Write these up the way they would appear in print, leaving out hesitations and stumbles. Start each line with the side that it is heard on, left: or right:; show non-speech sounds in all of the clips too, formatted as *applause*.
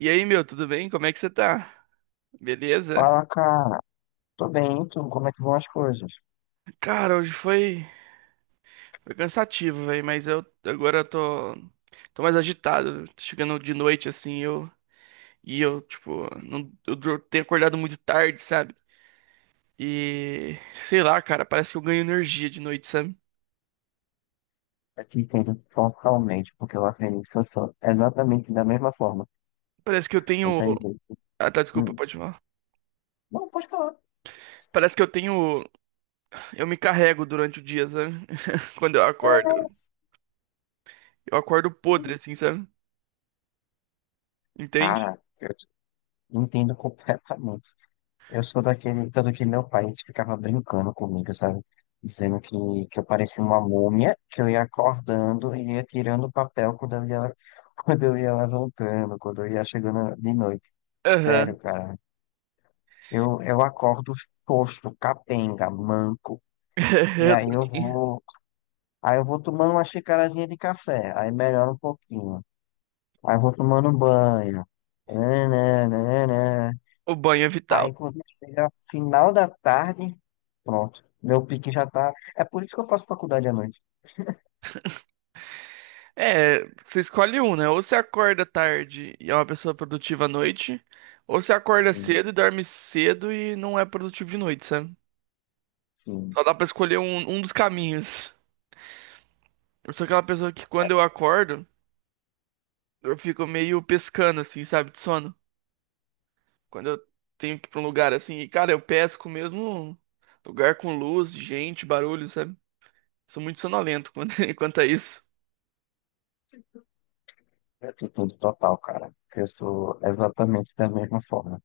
right: E aí, meu, tudo bem? Como é que você tá? Beleza?
left: Fala, cara. Tô bem, e tu? Como é que vão as coisas?
right: Cara, hoje foi, foi cansativo, velho, mas eu agora eu tô mais agitado. Tô chegando de noite assim, eu, tipo, não eu dur- tenho acordado muito tarde, sabe? E sei lá, cara, parece que eu ganho energia de noite, sabe?
left: Eu te entendo totalmente, porque eu acredito que eu sou exatamente da mesma forma.
right: Parece que eu
left: Não
right: tenho.
left: tem jeito.
right: Ah, tá, desculpa,
left: Hum.
right: pode falar.
left: Não, pode falar.
right: Parece que eu tenho Eu me carrego durante o dia, sabe? *laughs* Quando eu acordo.
left: É,
right: Eu acordo podre
left: sim.
right: assim, sabe? Entende?
left: Cara, eu te entendo completamente. Eu sou daquele, tanto que meu pai ficava brincando comigo, sabe? Dizendo que eu parecia uma múmia, que eu ia acordando e ia tirando o papel quando eu ia, *laughs* quando eu ia levantando, quando eu ia chegando de noite.
right: Aham.
left: Sério, cara. Eu acordo tosco, capenga, manco.
right: *laughs*
left: E
right: Eu
left: aí eu
right: também.
left: vou, Aí eu vou tomando uma xicarazinha de café, aí melhora um pouquinho. Aí eu vou tomando um banho. Nananana.
right: O banho é vital.
left: Aí quando chega final da tarde, pronto. Meu pique já tá. É por isso que eu faço faculdade à noite.
right: É, você escolhe um, né? Ou você acorda tarde e é uma pessoa produtiva à noite, ou você acorda
left: Sim,
right: cedo e dorme cedo e não é produtivo de noite, sabe?
left: sim.
right: Só dá pra escolher um dos caminhos. Eu sou aquela pessoa que, quando eu acordo, eu fico meio pescando, assim, sabe, de sono. Quando eu tenho que ir pra um lugar assim, e cara, eu pesco mesmo, lugar com luz, gente, barulho, sabe? Sou muito sonolento quanto *laughs* quanto a isso.
left: Atitude total, cara. Eu sou exatamente da mesma forma.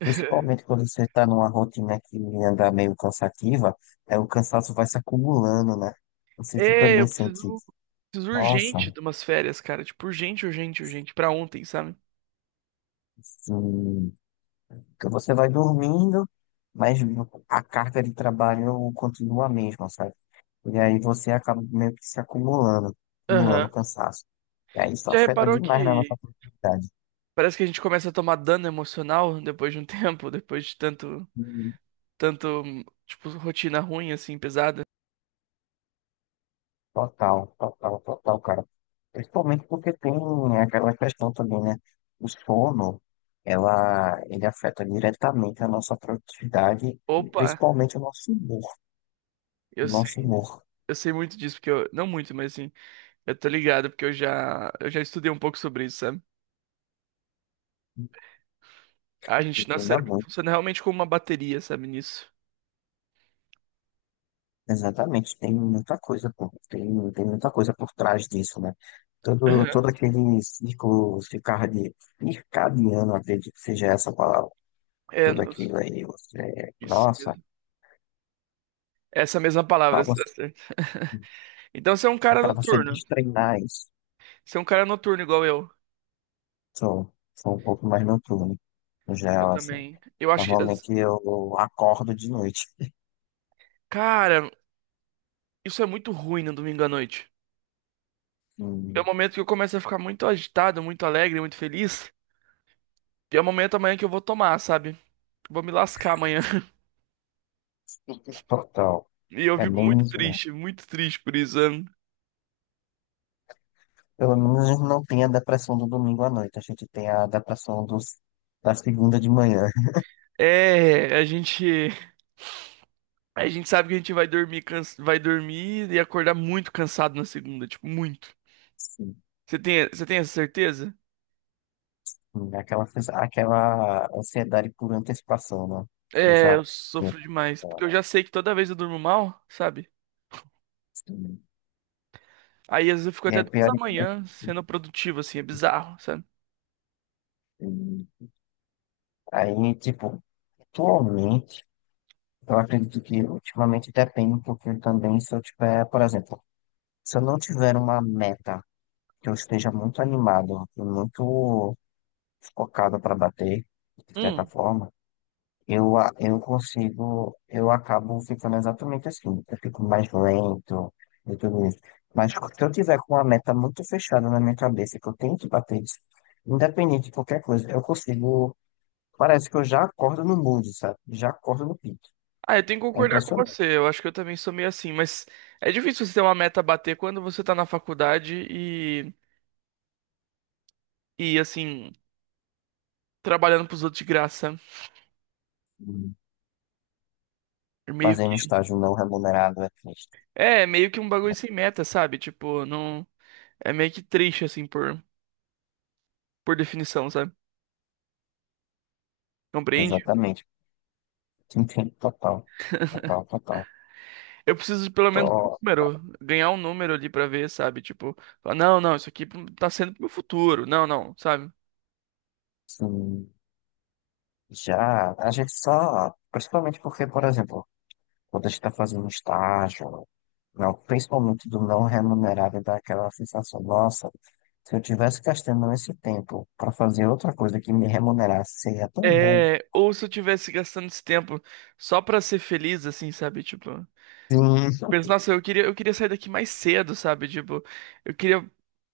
right: *laughs*
left: Principalmente quando você está numa rotina que anda meio cansativa, é, o cansaço vai se acumulando, né? Você
right: É, eu
left: também sente
right: preciso.
left: isso.
right: Preciso urgente
left: Nossa,
right: de umas férias, cara. Tipo, urgente, urgente, urgente. Pra ontem, sabe?
left: assim, que você vai dormindo, mas a carga de trabalho continua a mesma, sabe? E aí você acaba meio que se acumulando
right: Aham.
left: cansaço. E aí isso
right: Já
left: afeta
right: reparou
left: demais na
right: que.
left: nossa produtividade.
right: Parece que a gente começa a tomar dano emocional depois de um *laughs* tempo, depois de tanto, tanto, tipo, rotina ruim, assim, pesada.
left: Total, total, total, cara. Principalmente porque tem aquela questão também, né? O sono, ele afeta diretamente a nossa produtividade e
right: Opa,
left: principalmente o nosso humor.
right: eu
left: O
right: sei,
left: nosso humor.
right: eu sei muito disso, porque eu, não muito, mas assim, eu tô ligado, porque eu já estudei um pouco sobre isso, sabe? A gente, nosso
left: Muda
right: cérebro
left: muito.
right: funciona realmente como uma bateria, sabe, nisso.
left: Exatamente. Tem muita coisa, pô. Tem muita coisa por trás disso, né? Todo,
right: Aham.
left: todo aquele ciclo circadiano, acredito que seja essa a palavra.
right: É,
left: Tudo
right: nos-
left: aquilo aí, você,
right: isso.
left: nossa,
right: Essa mesma
left: para
right: palavra, você tá
left: você,
right: certo. *laughs* Então você é um cara
left: para você
right: noturno.
left: destreinar isso.
right: Você é um cara noturno igual eu.
left: Sou um pouco mais noturno, no
right: Eu
left: geral, assim.
right: também. Eu acho que as-.
left: Normalmente eu acordo de noite.
right: Cara, isso é muito ruim no domingo à noite. É
left: E,
right: o momento que eu começo a ficar muito agitado, muito alegre, muito feliz. E é o momento amanhã que eu vou tomar, sabe? Vou me lascar amanhã. *laughs*
left: total.
right: E eu
left: É
right: fico
left: bem isso, né?
right: muito triste por isso, né?
left: Pelo menos não tem a depressão do domingo à noite. A gente tem a depressão da segunda de manhã. *laughs*
right: É, a gente. A gente sabe que a gente vai dormir, vai dormir e acordar muito cansado na segunda, tipo, muito.
left: Sim.
right: Você tem essa certeza?
left: Hum. Aquela, aquela ansiedade por antecipação, né? Eu
right: É,
left: já.
right: eu
left: eu-
right: sofro demais. Porque eu já sei que toda vez eu durmo mal, sabe?
left: Sim.
right: Aí às vezes eu fico
left: E
right: até
left: aí,
right: duas da
left: é que-
right: manhã sendo produtivo, assim, é bizarro, sabe?
left: Hum, aí, tipo, atualmente, eu acredito que ultimamente depende um pouquinho também se eu tiver, por exemplo, se eu não tiver uma meta que eu esteja muito animado e muito focado para bater, de certa
right: Hum.
left: forma, eu consigo, eu acabo ficando exatamente assim. Eu fico mais lento e tudo isso. Mas se eu tiver com uma meta muito fechada na minha cabeça, que eu tenho que bater isso, independente de qualquer coisa, eu consigo. Parece que eu já acordo no mood, sabe? Já acordo no pique.
right: Ah, eu tenho que
left: É
right: concordar com
left: impressionante.
right: você. Eu acho que eu também sou meio assim, mas é difícil você ter uma meta a bater quando você tá na faculdade e assim, trabalhando pros outros de graça. É meio
left: Fazer um
right: que,
left: estágio não remunerado é triste.
right: é, é meio que um bagulho sem meta, sabe? Tipo, não. É meio que triste, assim, por definição, sabe? Compreende?
left: Exatamente. Entendo total, total, total.
right: Eu preciso de pelo menos um
left: Tô,
right: número, ganhar um número ali pra ver, sabe? Tipo, falar, não, não, isso aqui tá sendo pro meu futuro. Não, não, sabe?
left: assim, já, a gente só, principalmente porque, por exemplo, quando a gente está fazendo estágio, não, principalmente do não remunerado, dá aquela sensação, nossa, se eu tivesse gastando esse tempo para fazer outra coisa que me remunerasse, seria tão bom.
right: É, ou se eu tivesse gastando esse tempo só pra ser feliz, assim, sabe? Tipo, eu
left: Sim,
right: penso, nossa, eu queria sair daqui mais cedo, sabe? Tipo, eu queria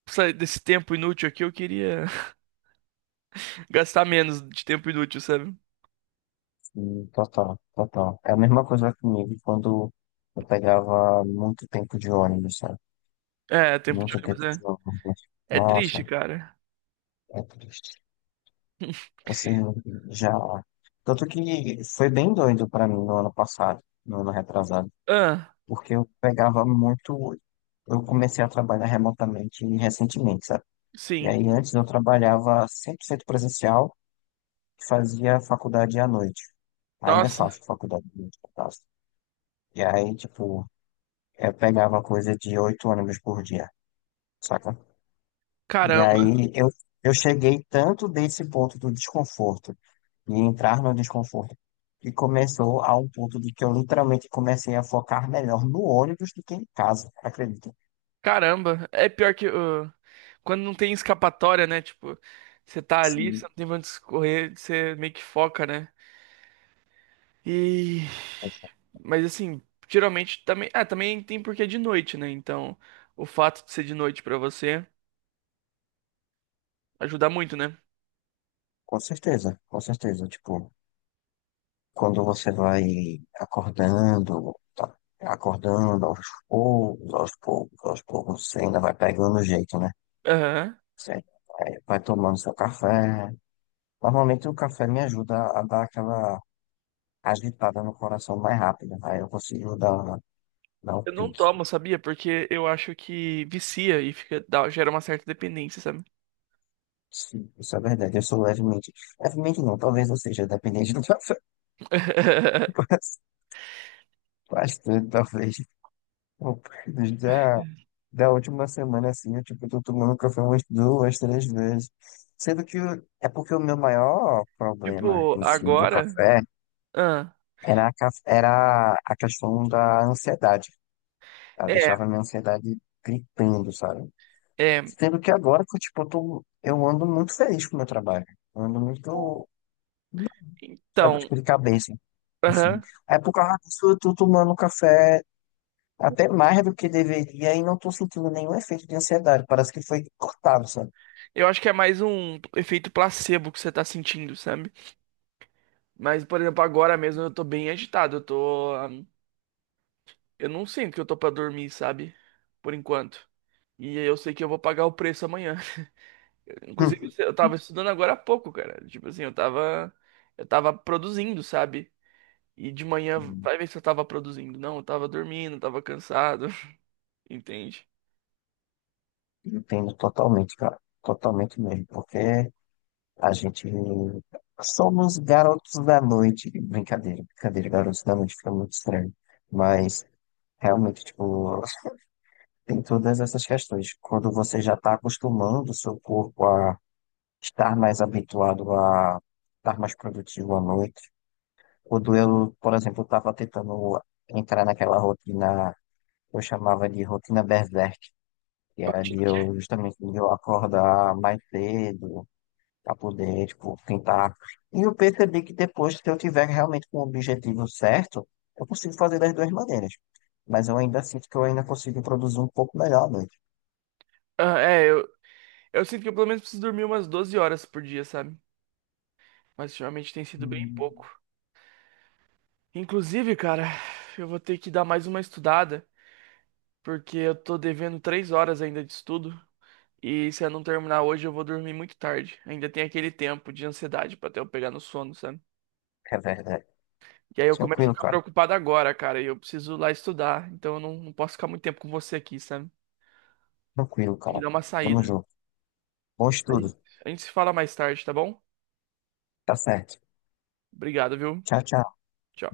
right: sair desse tempo inútil aqui, eu queria *laughs* gastar menos de tempo inútil, sabe?
left: sim, total, total. É a mesma coisa comigo quando eu pegava muito tempo de ônibus, sabe?
right: É, tempo de
left: Muito
right: ônibus
left: tempo de
right: é,
left: ônibus.
right: é triste,
left: Nossa,
right: cara.
left: é triste. Você já. Tanto que foi bem doido pra mim no ano passado, no ano retrasado,
right: Ah,
left: porque eu pegava muito. Eu comecei a trabalhar remotamente recentemente, sabe? E
right: sim.
left: aí antes eu trabalhava 100% presencial e fazia faculdade à noite. Ainda
right: Nossa,
left: faço faculdade à noite, no caso. E aí, tipo, eu pegava coisa de oito ônibus por dia, saca? E
right: caramba.
left: aí eu cheguei tanto desse ponto do desconforto e entrar no desconforto. E começou a um ponto de que eu literalmente comecei a focar melhor no ônibus do que em casa, acredita?
right: Caramba, é pior que quando não tem escapatória, né? Tipo, você tá ali, você
left: Sim.
right: não tem pra onde escorrer, você meio que foca, né? E mas assim, geralmente também, ah, também tem porque é de noite, né? Então, o fato de ser de noite pra você ajuda muito, né?
left: Com certeza, com certeza. Tipo, quando você vai acordando, tá acordando aos poucos, aos poucos, aos poucos, você ainda vai pegando o jeito, né?
right: Aham.
left: Você vai tomando seu café. Normalmente o café me ajuda a dar aquela agitada no coração mais rápida, aí eu consigo dar um
right: Eu não
left: pique.
right: tomo, sabia? Porque eu acho que vicia e fica gera uma certa dependência, sabe?
left: Sim, isso é verdade. Eu sou levemente. Levemente não, talvez eu seja, dependente *laughs* do café que eu
right: *laughs*
left: faço. Bastante, talvez. Bom, já da última semana, assim, eu tipo, tô tomando café umas duas, três vezes. Sendo que é porque o meu maior problema
right: Tipo,
left: em si do
right: agora,
left: café
right: ah,
left: era a questão da ansiedade. Ela
right: é,
left: deixava a minha ansiedade gritando, sabe?
right: é,
left: Sendo que agora que tipo, eu tô, eu ando muito feliz com o meu trabalho. Eu ando muito. Sabe?
right: então,
left: Tipo, de cabeça, assim.
right: aham.
left: Aí por causa disso eu tô tomando café até mais do que deveria e não tô sentindo nenhum efeito de ansiedade. Parece que foi cortado, sabe?
right: Eu acho que é mais um efeito placebo que você tá sentindo, sabe? Mas, por exemplo, agora mesmo eu tô bem agitado. Eu tô, eu não sinto que eu tô pra dormir, sabe? Por enquanto. E eu sei que eu vou pagar o preço amanhã. *laughs* Inclusive, eu tava estudando agora há pouco, cara. Tipo assim, eu tava. Eu tava produzindo, sabe? E de manhã,
left: Hum.
right: vai ver se eu tava produzindo. Não, eu tava dormindo, eu tava cansado. *laughs* Entende?
left: Entendo totalmente, cara. Totalmente mesmo. Porque a gente somos garotos da noite. Brincadeira, brincadeira, garotos da noite fica muito estranho. Mas realmente, tipo, tem todas essas questões. Quando você já tá acostumando o seu corpo a estar mais habituado a estar mais produtivo à noite. O duelo, por exemplo, estava tentando entrar naquela rotina que eu chamava de rotina berserk, que era
right: Rotina
left: de
right: o quê?
left: eu justamente de eu acordar mais cedo para poder, tipo, tentar. E eu percebi que depois, se eu tiver realmente com o objetivo certo, eu consigo fazer das duas maneiras. Mas eu ainda sinto que eu ainda consigo produzir um pouco melhor à noite.
right: Ah, é, eu sinto que eu pelo menos preciso dormir umas 12 horas por dia, sabe? Mas ultimamente tem sido bem pouco.
left: Hum.
right: Inclusive, cara, eu vou ter que dar mais uma estudada, porque eu tô devendo 3 horas ainda de estudo. E se eu não terminar hoje, eu vou dormir muito tarde. Ainda tem aquele tempo de ansiedade pra até eu pegar no sono, sabe?
left: É verdade.
right: E aí eu começo a
left: Tranquilo,
right: ficar
left: cara.
right: preocupado agora, cara, e eu preciso lá estudar. Então eu não posso ficar muito tempo com você aqui, sabe?
left: Tranquilo,
right: Tem que
left: cara.
right: dar uma
left: Tamo
right: saída.
left: junto. Bom
right: A gente
left: estudo.
right: a gente se fala mais tarde, tá bom?
left: Tá certo.
right: Obrigado, viu?
left: Tchau, tchau.
right: Tchau.